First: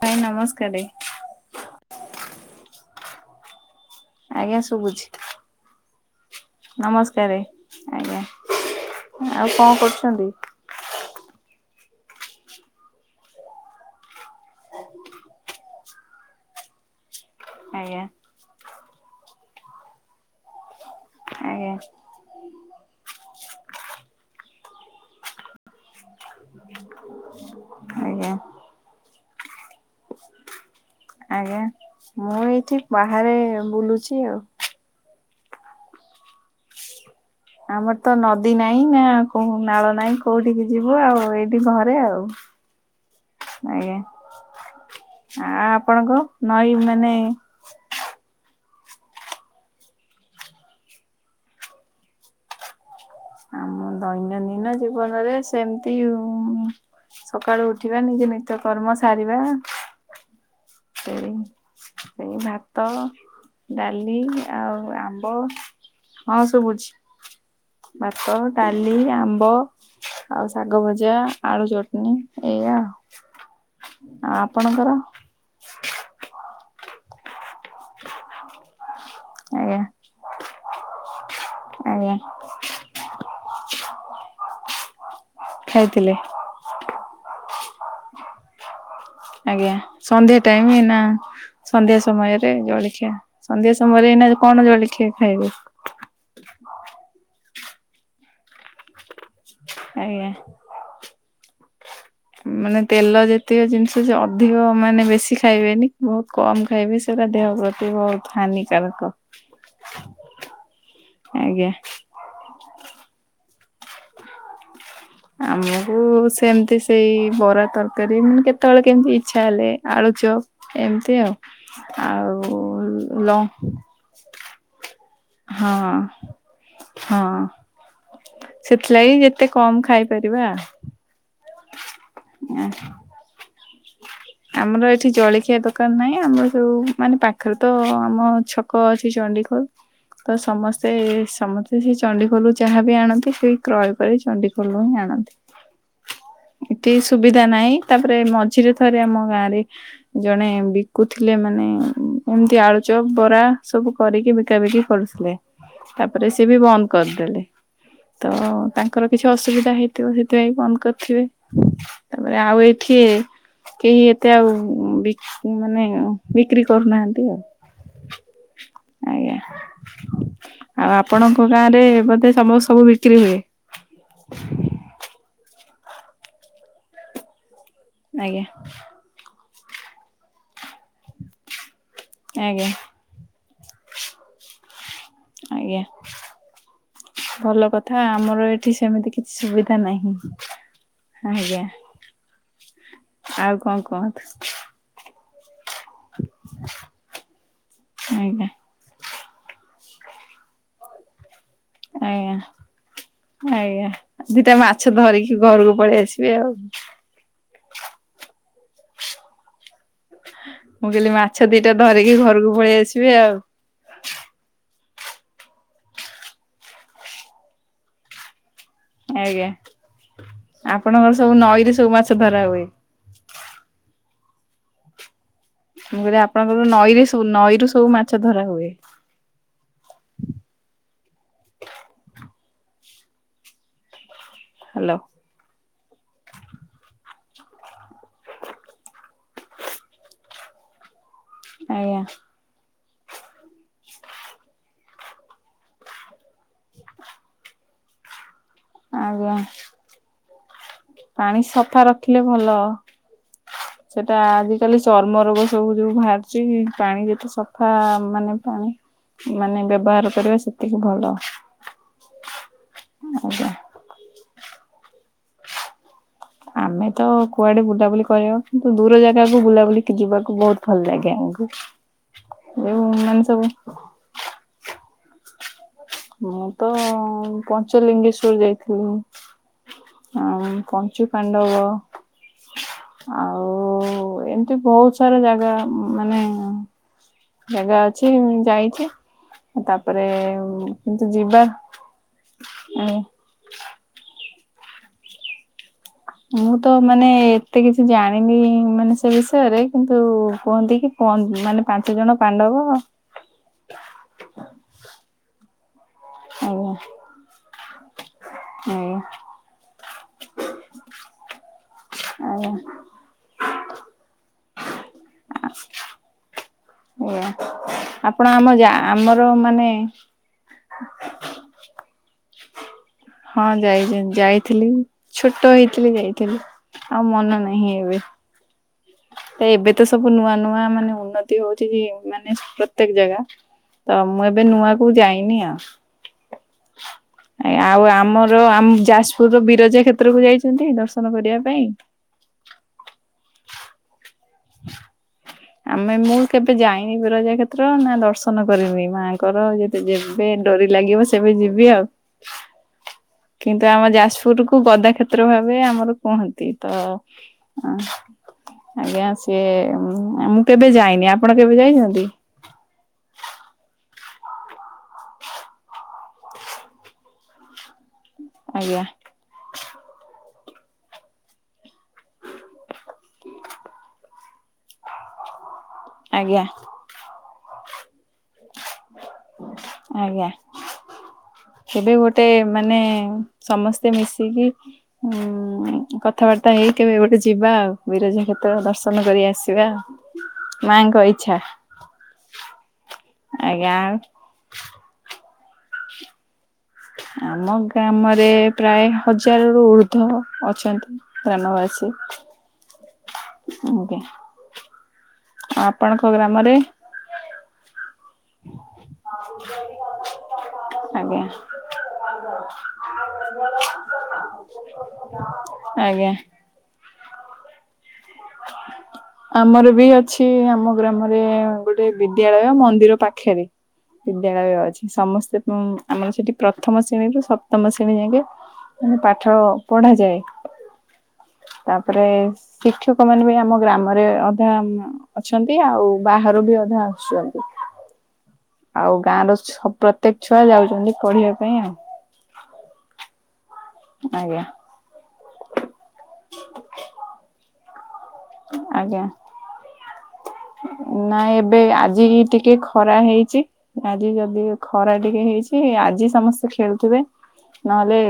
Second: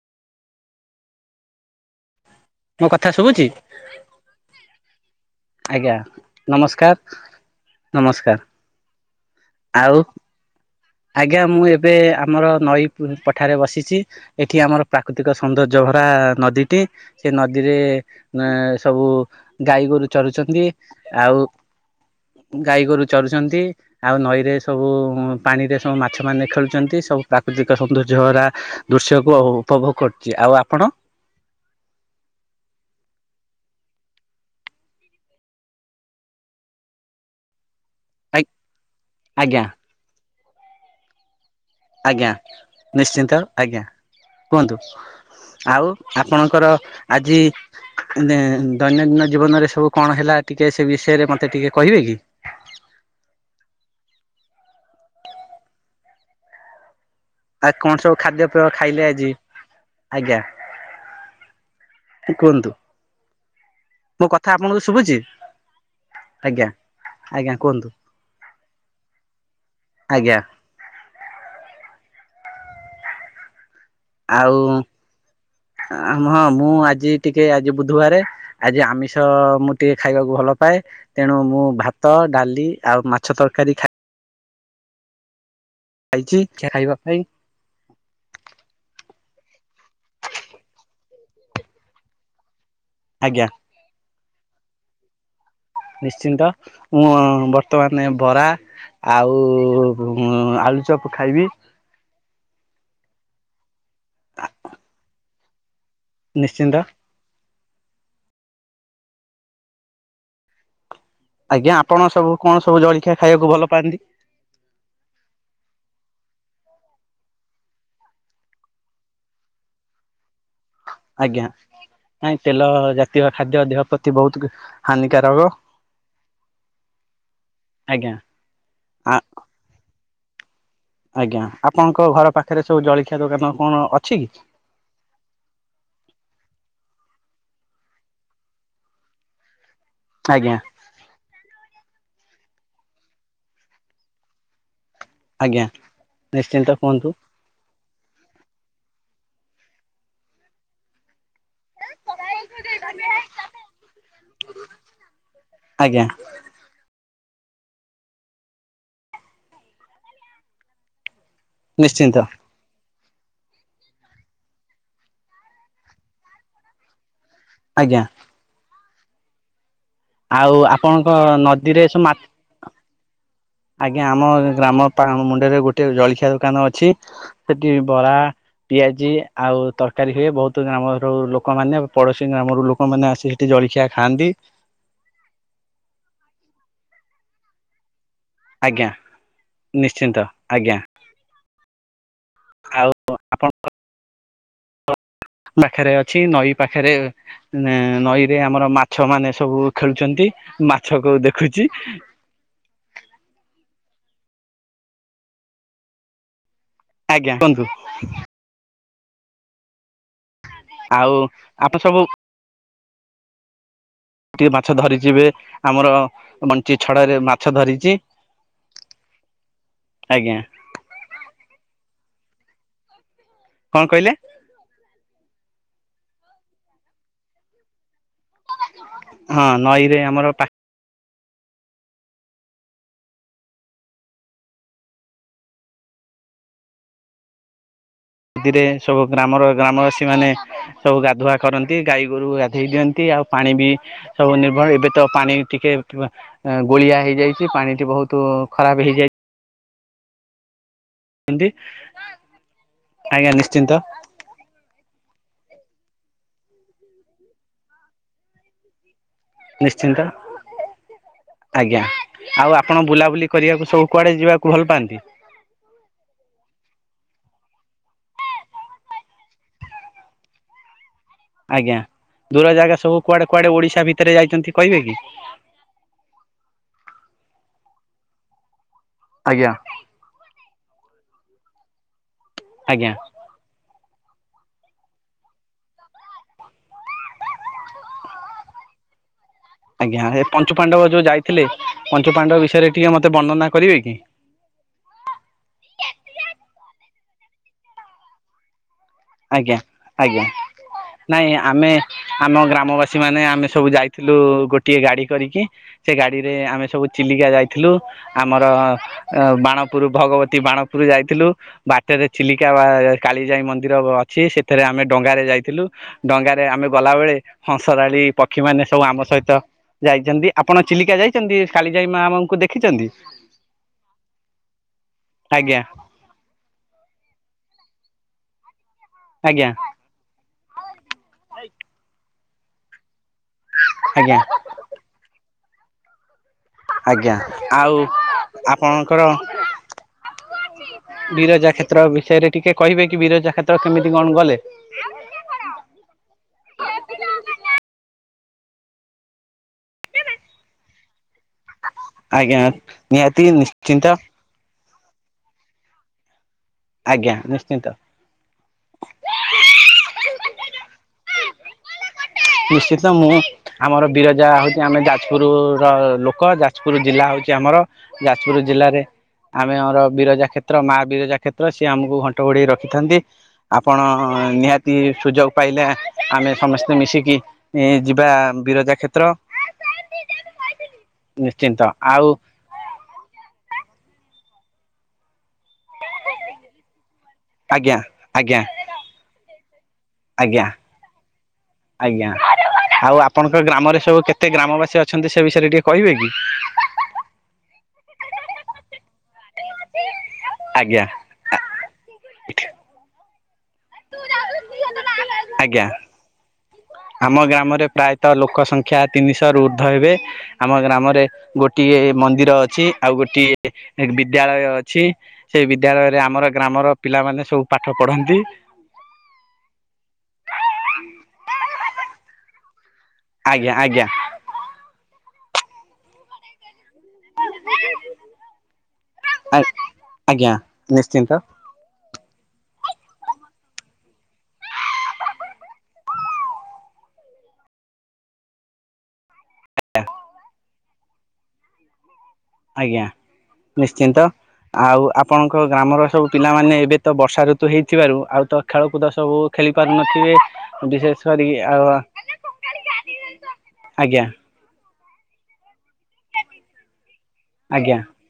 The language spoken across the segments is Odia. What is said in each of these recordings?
ମାଇଁ ନମସ୍କାରରେ। ମୋ କଥା ଶୁଭୁଛି? ଆଜ୍ଞା ଶୁଭୁଛି। ଆଜ୍ଞା ନମସ୍କାର ଆଜ୍ଞା। ନମସ୍କାର ଆଉ କଣ ଆଉ କରୁଛନ୍ତି? ଆଜ୍ଞା ମୁଁ ଏବେ ଆମର ନଈ ପଠାରେ ବସିଛି। ଏଠି ଆମର ପ୍ରାକୃତିକ ସୌନ୍ଦର୍ଯ୍ୟ ଭରା ନଦୀଟି। ସେ ନଦୀରେ ଆଜ୍ଞା ଅ ସବୁ ଗାଈ ଗୋରୁ ଚରୁଛନ୍ତି। ଆଉ ଆଜ୍ଞା। ଗାଈ ଗୋରୁ ଚରୁଛନ୍ତି ଆଉ ନଈରେ ସବୁ ପାଣିରେ ସବୁ ମାଛମାନେ ଖେଳୁଛନ୍ତି ସବୁ ପ୍ରାକୃତିକ ସୌନ୍ଦର୍ଯ୍ୟ ଆଜ୍ଞା ଭରା ଦୃଶ୍ୟକୁ ଉପଭୋଗ କରୁଛି। ଆଉ ଆପଣ? ଆଜ୍ଞା। ମୁଁ ଏଇଠି ବାହାରେ ବୁଲୁଛି ଆଉ। ଆମର ତ ନଦୀ ନାହିଁ ନା କୋ ଆଜ୍ଞା ନାଳ ନାହିଁ କୋଉଠିକି ଯିବୁ ଆଉ ଏଇି, ଆଜ୍ଞା ନିଶ୍ଚିନ୍ତ ଆଜ୍ଞା। କୁହନ୍ତୁ ଆ ଆଉ ଆପଣଙ୍କ ନଈ ଆପଣଙ୍କର ମାନେ ଆଜି ଦୈନନ୍ଦିନ ଜୀବନରେ ସବୁ କଣ ହେଲା ଟିକେ ସେ ବିଷୟରେ ମତେ ଟିକେ କହିବେ କି? ଆମ ଦୈନନ୍ଦିନ ଜୀବନରେ ସେମିତି ସକାଳୁ ଆଉ କଣ ଉଠିବା ସବୁ ନିଜେ ନିଜ ଖାଦ୍ୟପେୟ ନିତ୍ୟକର୍ମ ଖାଇଲେ ଆଜି ସାରିବା। ଆଜ୍ଞା ସେଇ ସେଇ କୁହନ୍ତୁ ଭାତ ଡାଲି ମୋ କଥା ଆଉ ଆପଣଙ୍କୁ ଶୁଭୁଛି? ଆମ୍ବ। ହଁ ଆଜ୍ଞା ସୁବୁଛି ଆଜ୍ଞା କୁହନ୍ତୁ ଭାତ ଡାଲି ଆମ୍ବ ଆଜ୍ଞା ଆଉ ଶାଗ ଭଜା, ଆଳୁ ଚଟଣି ଏୟା ଆଉ। ଆଉ ହଁ ମୁଁ ଆଜି ଟିକେ ଆଜି ବୁଧବାର ଆଜି ଆମିଷ ମାଛ ମୁଁ ଆଜ୍ଞା ଟିକେ ଖାଇବାକୁ ଭଲ ପାଏ ତେଣୁ ମୁଁ ଆଜ୍ଞା ଭାତ ଡାଲି ଆଉ ମାଛ ତରକାରୀ ଖାଇ ଖାଇଥିଲେ ଖାଇଛି ଯେ ଖାଇବା ଖାଇ ଆଜ୍ଞା ସନ୍ଧ୍ୟା ଟାଇମ ନା ସନ୍ଧ୍ୟା ସମୟରେ ଜଳଖିଆ ଆଜ୍ଞା ସନ୍ଧ୍ୟା ତମର ଏଇନା କଣ ଜଳଖିଆ ଖାଇବ? ନିଶ୍ଚିନ୍ତମୁଁ ବର୍ତ୍ତମାନ ବରା ଆଉ ଆଜ୍ଞା। ଆଲୁ ଚପ। ଚପ୍ ଖାଇବି। ମାନେ ତେଲ ଯେତିକ ଜିନିଷ ଯେ ଅଧିକ ମାନେ ବେଶି ଖାଇବେନି ବହୁତ କମ ନିଶ୍ଚିନ୍ତ ଖାଇବେ। ସେଟା ଦେହ ପ୍ରତି ବହୁତ ହାନିକାରକ। ଆଜ୍ଞା ଆପଣ ସବୁ କଣ ସବୁ ଜଳଖିଆ ଖାଇବାକୁ ଭଲ ପାଆନ୍ତି? [inaudible] ଆମକୁ ସେମିତି ସେଇ ବରା ତରକାରୀ ମାନେ କେତେବେଳେ କେମିତି ଇଛା ହେଲେ ଆଳୁ ଚପ ଏମିତି ଆଉ ଆଜ୍ଞା ନାଇଁ ଆଉ ତେଲ ଜାତୀୟ ଖାଦ୍ୟ ଲଙ୍କା ଦେହ ପ୍ରତି ବହୁତ ହାନିକାରକ ହଁ ଆଜ୍ଞା। ଆ ସେଥିଲାଗି ଯେତେ କମ ଖାଇପାରିବା। ଆଜ୍ଞା ଆପଣଙ୍କ ଘର ପାଖରେ ସବୁ ଜଳଖିଆ ଦୋକାନ କଣ ଅଛି? ଆମର ଏଠି ଜଳଖିଆ ଦୋକାନ ନାହିଁ ଆମର ଯୋଉ ମାନେ ପାଖରେ ତ ଆମ ଛ କ ଅଛି ଚଣ୍ଡିଖୋଲ ତ ଆଜ୍ଞା ସମସ୍ତ ସେ ସମସ୍ତେ ସେଇ ଚଣ୍ଡି ଖୋଲ ରୁ ଯାହା ବିି ଆଣନ୍ତି ସେ କ୍ରୟ କରି ଚଣ୍ଡି ଖୋଲ ରୁ ହିଁ ଆଣନ୍ତି। ଆଜ୍ଞା ନିଶ୍ଚିନ୍ତ କୁହନ୍ତୁ। ସୁଧା ନାଇଁ ତାପରେ ମଝିରେ ଥରେ ଆମ ଗାଁ ରେ ଜଣେ ବିକୁଥିଲେ ମାନେ ଏମିତି ଆଳୁଚପ ବରା ସବୁ କରିକି ବିକାବିକି କରୁଥିଲେ ଆଜ୍ଞା ତାପରେ ସେ ସେ ବି ବନ୍ଦ କରିଦେଲେ। ତ ତାଙ୍କର କିଛି ଅସୁବିଧା ହେଇଥିବ ସେଥିପାଇଁ ବନ୍ଦ କରିଥିବେ। ନିଶ୍ଚିନ୍ତ ତାପରେ ଆଉ ଏଠି କେହି ଏ ତେ ଆଉ ବିକି ମାନେ ବିକ୍ରି କରୁନାହାନ୍ତି ଆଉ। ଆଜ୍ଞା। ଆଜ୍ଞା। ଆଉ ଆପଣଙ୍କ ଗାଁ ରେ ନଦୀରେ ସବୁ ମା ବୋଧେ ସବ ସବୁ ବିକ୍ରି ହୁଏ। ଆଜ୍ଞା ଆମ ଗ୍ରାମ ପା ମୁଣ୍ଡରେ ଗୋଟେ ଜଳଖିଆ ଦୋକାନ ଅଛି। ସେଠି ବରା ଆଜ୍ଞା ପିଆଜି ଆଉ ତରକାରୀ ହୁଏ ବହୁତ ଗ୍ରାମ ର ଉ ଲୋକମାନେ ପଡୋଶୀ କ ଗ୍ରାମରୁ ଆଜ୍ଞା ଲୋକମାନେ ଆସି ସେଠି ଜଳଖିଆ ଖାଆନ୍ତି। ଆଜ୍ଞା ଭଲ କ ଥା ଆମର ଏଠି ଆଜ୍ଞା। ସେମିତି କିଛି ସୁବିଧା ନିଶ୍ଚିନ୍ତ ନାହିଁ ଆଜ୍ଞା ଆଜ୍ଞା। ଆଉ ଆପଣଙ୍କ ଆଉ କଣ କୁହନ୍ତୁ। ବାଖରେ ଅଛି ନଈ ପାଖରେ ନଈରେ ଆଜ୍ଞା ଆମର ମା ମାଛ ମାନେ ସବୁ ଖେଳୁଛନ୍ତି ମାଛକୁ ଦେଖୁଛି। ଆଜ୍ଞା। ଆଜ୍ଞା ଦିଟା ମାଛ ଧରିକି ଘରକୁ ପଳେଇ ଆସିବେ ଆଉ। ଆଜ୍ଞା କୁହନ୍ତୁ। ମୁଁ ଆଉ କହିଲିି ମାଛ ଦିଟା ଆପଣ ସବୁ ଧରିକି ଘରକୁ ପଳେଇ ଆସିବେ ଆଉ। ଟିକେ ମାଛ ଧରିଛି ଏବେ ଆମର ବଞ୍ଚୀ ଛଡରେ ମାଛ ଧରିଛି। ଆଜ୍ଞା ଆଜ୍ଞା ଆପଣଙ୍କର ସବୁ ନଈରେ ସବୁ ମାଛ ଧରା ହୁଏ। କଣ କହିଲେ। ମୁଁ କହିଲି ଆପଣଙ୍କର ନଈରେ ସବୁ ନଈରୁ ସବୁ ମାଛ ଧରା ହୁଏ। ହଁ ନଈରେ ଆମର ପା ହ୍ୟାଲୋ। ସେଥିରେ ସବୁ ଗ୍ରାମର ଗ୍ରାମବାସୀ ମାନେ ସବୁ ଗା ଧୁଆ କରନ୍ତି ଆଜ୍ଞା ଗାଈ ଗୋରୁ ଗାଧୋଇ ଦିଅନ୍ତି ଆଉ ପାଣି ବି ସବୁ ନିର୍ଭର ଏବେ ତ ପାଣି ଟିକେ ପ ଏ ଗୋଳିଆ ହେଇଯାଇଛି ପାଣି ଟି ବହୁତ ଖରାପ ହେଇଯାଇଛନ୍ତି ଆଜ୍ଞା। ପାଣି ସଫା ରଖିଲେ ଭଲ। ଆଜ୍ଞା ନିଶ୍ଚିନ୍ତ ସେଟା ଆଜିିକାଲି ଚର୍ମ ରୋଗ ସବୁ ଯଉ ବାହାରିଛି ପାଣି ଯେତେ ସଫା ମାନେ ପାଣି ମାନେ ନିଶ୍ଚିନ୍ତ ବ୍ୟବହାର କରିବା ସେତିକି ଭଲ। ଆଜ୍ଞା ଆଉ ଆପଣ ବୁଲାବୁଲି ଆଜ୍ଞା। କରିବାକୁ ସବୁ କୁଆଡ଼େ ଯିବାକୁ ଭଲ ପାଆନ୍ତି। ଆମେ ତ କୁଆଡେ ବୁଲାବୁଲି କରିବାକୁ କିନ୍ତୁ ଦୂର ଜାଗାକୁ ବୁଲାବୁଲି ଯିବାକୁ କି ବହୁତ ଭଲ ଲାଗେ ଆମକୁ। ଆଜ୍ଞା ଦୂର ଜାଗା ଯୋଉ ସବୁ ମାନେ କୁଆଡେ କୁଆଡେ ଓଡିଶା ଭିତରେ ଯାଇଛନ୍ତି କହିବେ କି। ମୁଁ ତ ପଞ୍ଚଲିଙ୍ଗେଶ୍ଵର ଯାଇଥିଲୁ। ଆଜ୍ଞା। ଆ ପଞ୍ଚୁ ପାଣ୍ଡବ। ଆଜ୍ଞା। ଆଉ ଏମିତି ବହୁତ ସାରା ଜାଗା ମାନେ ଜାଗା ଅଛିଁ ମୁଁ ଯାଇଛି। ତାପରେ ଆଜ୍ଞା ଏ ପଞ୍ଚୁ ପାଣ୍ଡବ କିନ୍ତୁ ଯୋଉ ଯିବା ଯାଇଥିଲେ ପଞ୍ଚୁ ପାଣ୍ଡବ ବିଷୟରେ ଟିକେ ମତେ ବର୍ଣନା କରିବେ କି। ମୁଁ ତ ମାନେ ଏତେ କିଛି ଜାଣିନି ମାନେ ସେ ଆଜ୍ଞା ବିଷୟରେ କିନ୍ତୁ ଆଜ୍ଞା। କୁହନ୍ତି କି ପନ୍ ନାଇଁ ମାନେ ଆମେ ପାଞ୍ଚ ଜଣ ଆମ ପାଣ୍ଡବ ଗ୍ରାମବାସୀ ମାନେ ଆମେ ସବୁ ଯାଇଥିଲୁ ଗୋଟିଏ ଗାଡି କରିକି। ସେ ଗାଡିରେ ଆମେ ଆଜ୍ଞା ସବୁ ଚିଲିକା ଯାଇଥିଲୁ, ଆମର ଆଜ୍ଞା ବାଣ ପୁର ଭଗବତୀ ବାଣପୁର ଯାଇଥିଲୁ, ବାଟରେ ଚିଲିକା ଆଜ୍ଞା। ବା କାଳିଜାଇ ମନ୍ଦିର ସେ ସେଥିରେ ଆମେ ଡଙ୍ଗା ରେ ଯାଇଥିଲୁ, ଡଙ୍ଗାରେ ଆମେ ଗଲା ଲା ବେଳେ ଆଜ୍ଞା ହଂସରାଳୀ ଆପଣ ପକ୍ଷୀ ଆମ ମାନେ ଯା ସବୁ ଆମ ଆମର ସହିତ ମାନେ ଯାଇଛନ୍ତି। ଆପଣ ଚିଲିକା ଯାଇଛନ୍ତି, କାଳୀଯାଇ ମା ଆମ ହଁ ଯାଇ ଯାଇଥିଲି, ଛୋଟ ଆଜ୍ଞା। ହେଇଥିଲି ଯାଇଥିଲି। ଆଉ ମନ ନାହିଁ ଏବେ। ତ ଆଜ୍ଞା ଏବେ ତ ସବୁ ନୂଆ ନୂଆ ମାନେ ଉନ୍ନତି ହଉଛି ମାନେ ପ୍ରତ୍ୟେକ ଜାଗା। ତ ଆଜ୍ଞା ମୁଁ ଏବେ ନୂଆ କୁ ଯାଇନି ଆଉ। ଆଜ୍ଞା। ଆଜ୍ଞା, ଆଉ ଆମର ଆମ ଆପଣଙ୍କର ଯାଜପୁରର ବିରଜା କ୍ଷେତ୍ର କୁ ଯାଇଛନ୍ତି ଦ ଦଶର୍ନ କରିବା ବିରଜା ପାଇଁ? କ୍ଷେତ୍ର ବିଷୟରେ ଟିକେ କହିବେ କି ବିରଜା କ୍ଷେତ୍ର କେମିତି କଣଗଲେ? ଆମେ ମୁଁ କେବେ ଯାଇନି ବିରଜା କ୍ଷେତ୍ର, ନା ଦର୍ଶନ କରନି ମାଆଙ୍କର ଯେବେ ଡୋରି ଲାଗିବ ସେବେ ଯିବି ଆଉ, ଆଜ୍ଞା ନିହାତି କିନ୍ତୁ ନିଶ୍ଚିନ୍ତ ଆମ ଯାଜପୁରକୁ କୁ ଗଦା କ୍ଷେତ୍ର ଭାବେ ଆମର କୁହନ୍ତି ତ ଆଜ୍ଞା ନିଶ୍ଚିନ୍ତ ଆଜ୍ଞା ସିଏ ମୁଁ କେବେ ଯାଇନି ଆପଣ କେବେ ଯାଇଛନ୍ତି? ନିଶ୍ଚିତ ମୁଁ ଆମର ବିରଜା ହଉଛି ଆମେ ଯାଜପୁର ର ଲୋକ ଯାଜ ଯାଜପୁର ଜିଲ୍ଲା ହଉଛି ଆମର, ଯାଜପୁର ଜିଲ୍ଲାରେ ଆଜ୍ଞା ଆମେ ଆମର ବିରଜା କ୍ଷେତ୍ର ମା ବିରଜା କ୍ଷେତ୍ର, ସିଏ ଆମକୁ ଘଣ୍ଟ ଘୋଡେଇ ରଖିଥାନ୍ତି। ଆପଣ ନିହାତି ସୁଯୋଗ ପାଇଲେ ଆମେ ଆଜ୍ଞା ସମସ୍ତେ ମିଶିକି ଏଇ ଯିବା ବିରଜା କ୍ଷେତ୍ର। ଆଜ୍ଞା ନିଶ୍ଚିନ୍ତ କେବେ ଆଉ ଗୋଟେ ମାନେ ସମସ୍ତେ ମିଶିକି କଥାବାର୍ତ୍ତା ହେଇ କେବେ ଗୋଟେ ଯିବା ଆଉ ଆଜ୍ଞା ବିରଜା ଆଜ୍ଞା କ୍ଷେତ୍ର ଦର୍ଶନ କରି ଆସିବା। ଆଜ୍ଞା ମାଙ୍କ ଇଛା। ଆଜ୍ଞା, ଆଉ ଆପଣଙ୍କ ଆଜ୍ଞା ଗ୍ରାମରେ ସବୁ କେତେ ଗ୍ରାମବାସୀ ଅଛନ୍ତି ସେ ବିଷୟରେ ଟିକେ କହିବେ କି? ଆମ ଗ୍ରାମରେ ପ୍ରାୟ ହଜାରରୁୁ ଉର୍ଦ୍ଧ୍ୱ ଆଜ୍ଞା। ଅଛନ୍ତି। ଗ୍ରାମବାସୀ, ଆଜ୍ଞା। ଆଜ୍ଞା ଆପଣ ଙ୍କ ଗ୍ରାମ ରେ? ଆମ ଗ୍ରାମରେ ପ୍ରାୟତଃ ଲୋକ ସଂଖ୍ୟା ତିନିଶହରୁ ଉର୍ଦ୍ଧ୍ୱ ହେବେ। ଆମ ଗ୍ରାମରେ ଆଜ୍ଞା ଗୋଟିଏ ମନ୍ଦିର ଅଛି ଆଉ ଗୋଟିଏ ବିଦ୍ୟାଳୟ ଅଛି। ସେଇ ବିଦ୍ୟାଳୟରେ ଆଜ୍ଞା। ଆମର ଗ୍ରାମର ପିଲାମାନେ ସବୁ ପାଠ ପଢନ୍ତି। ଆମର ବି ଅଛି, ଆମ ଗ୍ରାମରେ ଗୋଟେ ବିଦ୍ୟାଳୟ ମନ୍ଦିର ପାଖ ଆଜ୍ଞା ଆଜ୍ଞା। ବିଦ୍ୟାଳୟ ଅଛି, ସମସ୍ତେ ଆମେ ଆମର ସେଠି ପ୍ରଥମ ଶ୍ରେଣୀରୁୁ ସପ୍ତମ ଶ୍ରେଣୀ ଯାକେ ମାନେ ପାଠ ପଢାଯାଏ, ଆଜ୍ଞା ନିଶ୍ଚିନ୍ତ ତାପରେ ଶିକ୍ଷକ ଲୋକମାନେ ବି ଆମ ଗ୍ରାମରେ ଅଧା ଅଛନ୍ତି, ଆଉ ବାହାରୁ ବି ଅଧା ଆସୁଛନ୍ତି। ଆଉ ଗାଁ ର ସ ପ୍ରତ୍ୟେକ ଛୁଆ ଯାଉଛନ୍ତି ପଢିବା ପାଇଁ ଆଉ। ଆଜ୍ଞା ନିଶ୍ଚିନ୍ତ, ଆଜ୍ଞା ଆଉ ଆପ ଆପଣଙ୍କ ଗ୍ରାମର ସବୁ ପିଲାମାନେ ଏବେ ତ ବର୍ଷା ଋତୁ ହେଇଥିବାରୁ ଆଉ ତ ଖେଳକୁଦ ଆଜ୍ଞା ସବୁ ଖେଳି ପାରୁନଥିବେ? ବିଶେଷ କରି ନାଇଁ ଏବେ ଆଉ ଆଜି ଟିକେ ଖରା ହେଇଛି, ଆଜ୍ଞା ଆଜି ଯଦି ଖରା ଟିକେ ହେଇଛି ଆଜି ସମସ୍ତେ ଖେଳୁଥିବେ, ଆଜ୍ଞା ନହେଲେ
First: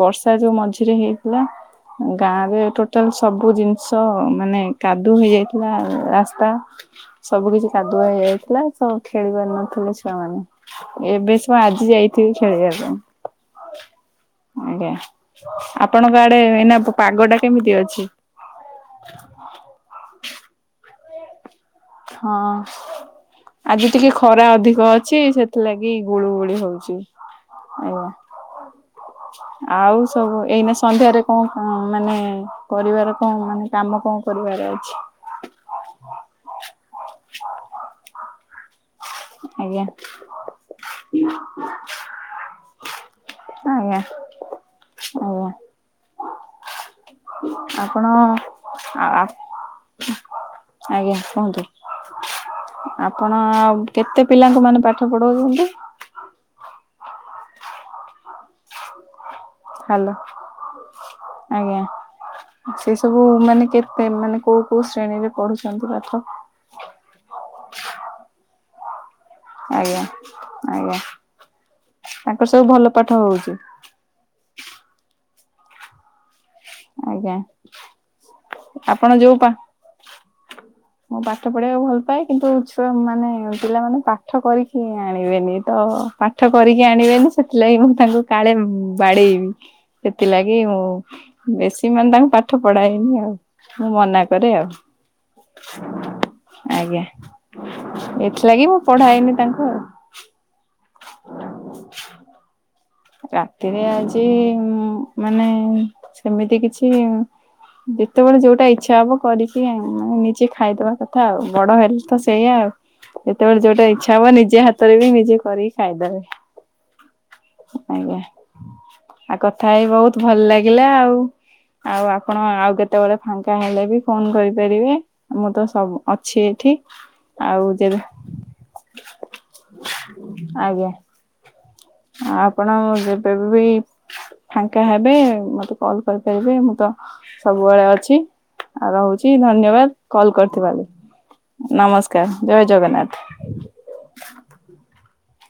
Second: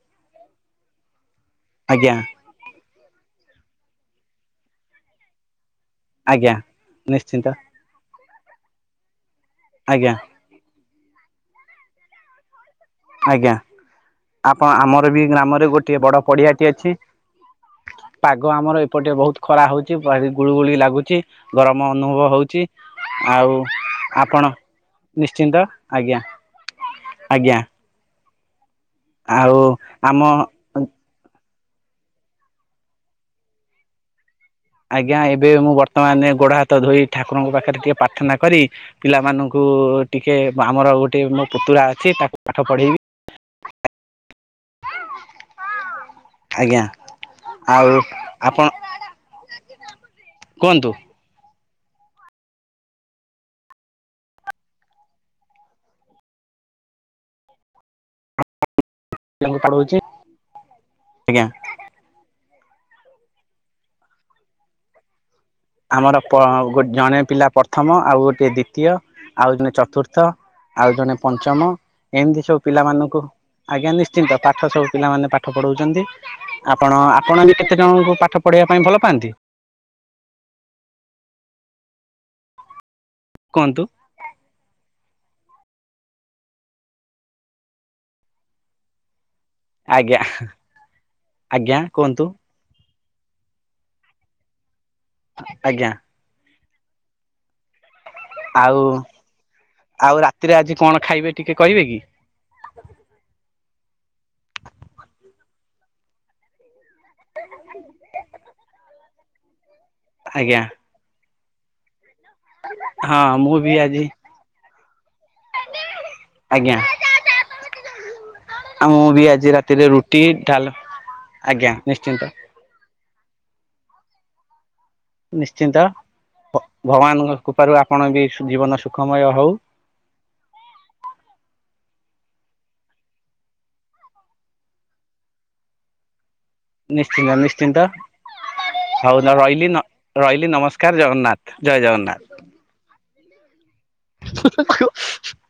ବର୍ଷ ଯୋଉ ମଝିରେ ହେଇଥିଲା, ଆଜ୍ଞା ଗାଁ ରେ ଟୋ ସବୁ ଜିନିଷ ମାନେ କାଦୁଅ ହେଇଯାଇଥିଲା ରାସ୍ତା, ଆଜ୍ଞା। ନିଶ୍ଚିନ୍ତ ସବୁ କିଛି କାଦୁଆ ହେଇଯାଇଥିଲା ସବୁ ଖେଳି ପାର ନଥିଲେ ଆଜ୍ଞା ଛୁଆମାନେ। ଏବେ ସୁ ଆଜି ଯାଇଥିବି ଖେଳିବା ପାଇଁ। ଆଜ୍ଞା। ଆପଣ ଆଜ୍ଞା ଆମର ବି ଗ୍ରାମରେ ଗୋଟିଏ ଆପଣଙ୍କ ବଡ ଆଡେ ପଡିଆଟି ଏଇନା ଅଛି। ପାଗ ଟା କେମିତି ଅଛି? ପାଗ ଆମର ଏପଟେ ବହୁତ ଖରା ହଉଛିି ଗୁଳିୁ ଗୁଳି ଲାଗୁଚି ଗରମ ଅନୁଭବ ହଁ ହଉଚି। ଆଜି ଟିକେ ଖରା ଅଧିକ ଅଛି ନିଶ୍ଚିନ୍ତ ସେଥିଲାଗି ଆଜ୍ଞା ଗୁଳୁ ଗୁଳି ହଉଚି। ଆଜ୍ଞା ଆଉ ଆମ ସବୁ ଏଇନା ସନ୍ଧ୍ୟାରେ କଣ କ ମାନେ କରିବାର କଣ ମାନେ କାମ କଣ କରିବାର ଅଛି। ଆଜ୍ଞା ଏବେ ମୁଁ ବର୍ତ୍ତମାନେ ଗୋଡ ହାତ ଧୋଇ ଠାକୁରଙ୍କ ପାଖରେ ଟିକେ ପ୍ରାର୍ଥନା କରି ପିଲାମାନଙ୍କୁ ଆଜ୍ଞା ଟିକେ ଆମର ଗୋଟେ ମୋ ପୁତୁରା ଅଛି ତାକୁ ପାଠ ପଢେଇବି। ଆଜ୍ଞା ଆଜ୍ଞା। ଆଜ୍ଞା ଆଉ ଆପଣ ଆପଣ ଆ ଆ କୁହନ୍ତୁ ଆଜ୍ଞା କୁହନ୍ତୁ। ଆପଣ ଆଉ କେତେ ପିଲାଙ୍କୁ ମାନେ ପାଠ ପଢଉଚନ୍ତି। ପିଲାଙ୍କୁ ପଢ଼ଉଛି ହାଲୋ ଆଜ୍ଞା। ସେ ସବୁ ମାନେ କେତେ ମାନେ କୋଉ କୋଉ ଶ୍ରେଣୀରେ ପଢୁ ଆମର ପ୍ର ଜଣେ ପିଲା ପର୍ଥମ ଆଉ ଗୋଟେ ଦି ତୀୟ ଆଉ ଜଣେ ଆଜ୍ଞା ଚତୁର୍ଥ ଆଉ ଆଜ୍ଞା ଜଣେ ପଞ୍ଚମ ଏମ୍ତି ତାଙ୍କର ସବୁ ଭଲ ପାଠ ପିଲାମାନଙ୍କୁ ହଉଛି ଆଜ୍ଞା ନି ଶ୍ଚିନ୍ତ ପାଠ ସବୁ ପିଲାମାନେ ପାଠ ପଢ଼ାଉଚନ୍ତି। ଆପଣ ଆଜ୍ଞା ଆପଣ ଆ କେତେ ଜଣଙ୍କୁ ପାଠ ପଢେଇବା ପାଇଁ ଭଲ ଆପଣ ପାଆନ୍ତି। ଯୋଉ ପା ମୁଁ ପାଠ ପଢିବାକୁ ଭଲ୍ ପାଏ କିନ୍ତୁ ଛୁଆ ମାନେ କୁହନ୍ତୁ ପିଲାମାନେ ପା ପାଠ କରିକି ଆଣିବେନି ତ ପାଠ କରିକି ଆଣିବେନି ସେଥିଲାଗି ମୁଁ ତାଙ୍କୁ କାଳେ ବାଡ଼େଇବି। ଆଜ୍ଞା ସେଥିଲାଗି ମୁଁ ଆଜ୍ଞା ବେଶୀ ମାନେ କୁହନ୍ତୁ ତାଙ୍କୁ ପା ଠ ପଢାଏନି ଆଉ ମୁଁ ମନା କରେ ଆଉ। ଆଜ୍ଞା। ଆଜ୍ଞା ଏଥିଲାଗି ମୁଁ ପଢାଏନି ତାଙ୍କୁ ଆଉ। ତିରେ ଆଜି କଣ ଖାଇବେ ଟିକେ କହିବେ କି। ରାତିରେ ଆଜି ମାନେ ସେମିତି କିଛି। ଯେତେବେଳେ ଯୋଉଟା ଇଚ୍ଛା ହବ କରିକି ମୁଁ ନିଜେ ଆଜ୍ଞା ଖାଇଦବା କଥା ଆଉ ବଡ ହେଲେ ତ ସେଇୟା ଆଉ ହଁ ମୁଁ ଯେତେବେଳେ ବି ଯୋଉଟା ଆଜି ଇଚ୍ଛା ହବ ନିଜେ ହାତରେ ବି ନିଜେ କରିକି ଖାଇଦେବେ। ଆଜ୍ଞା। ଆଜ୍ଞା ଆଉ ମୁଁ ବି ଆଉ ଆଜି କଥା ହେଇ ରାତିରେ ବୋହୁତ୍ ରୁଟି ଭଲ୍ ଡାଲ ଲାଗିଲା ଆଉ। ଆଜ୍ଞା ଆଉ ନିଶ୍ଚିନ୍ତ ଆପଣ ଆଉ କେତେବେଳେ ଫାଙ୍କା ହେଲେ ବି ଫୋନ୍ କରିପାରିବେ। ମୁଁ ତ ନିଶ୍ଚିନ୍ତ ସବୁ ଅଛି ଭ ଏଠି। ଭଗବାନଙ୍କ ଆଉ କୃପାରୁ ଯେବେ ଆପଣ ବି ଜୀବନ ସୁଖମୟ ହଉ। ଆଜ୍ଞା। ଆପଣ ଯେବେ ବି ଫାଙ୍କା ହେବେ ମତେ କଲ୍ କରିପାରିବେ ମୁଁ ତ ନିଶ୍ଚିନ୍ତ ନିଶ୍ଚିନ୍ତ ସବୁବେଳେ ଅଛି। ଆଉ ହଉ ରହୁଛି ରହିଲି ଧନ୍ୟବାଦ୍ କଲ୍ ରହିଲି କରିିଥିବାରୁ ନମସ୍କାର ଜଗନ୍ନାଥ ଜୟ ଜଗନ୍ନାଥ। ନମସ୍କାର୍ ଜୟ୍ ଜଗନ୍ନାଥ୍। [inaudible]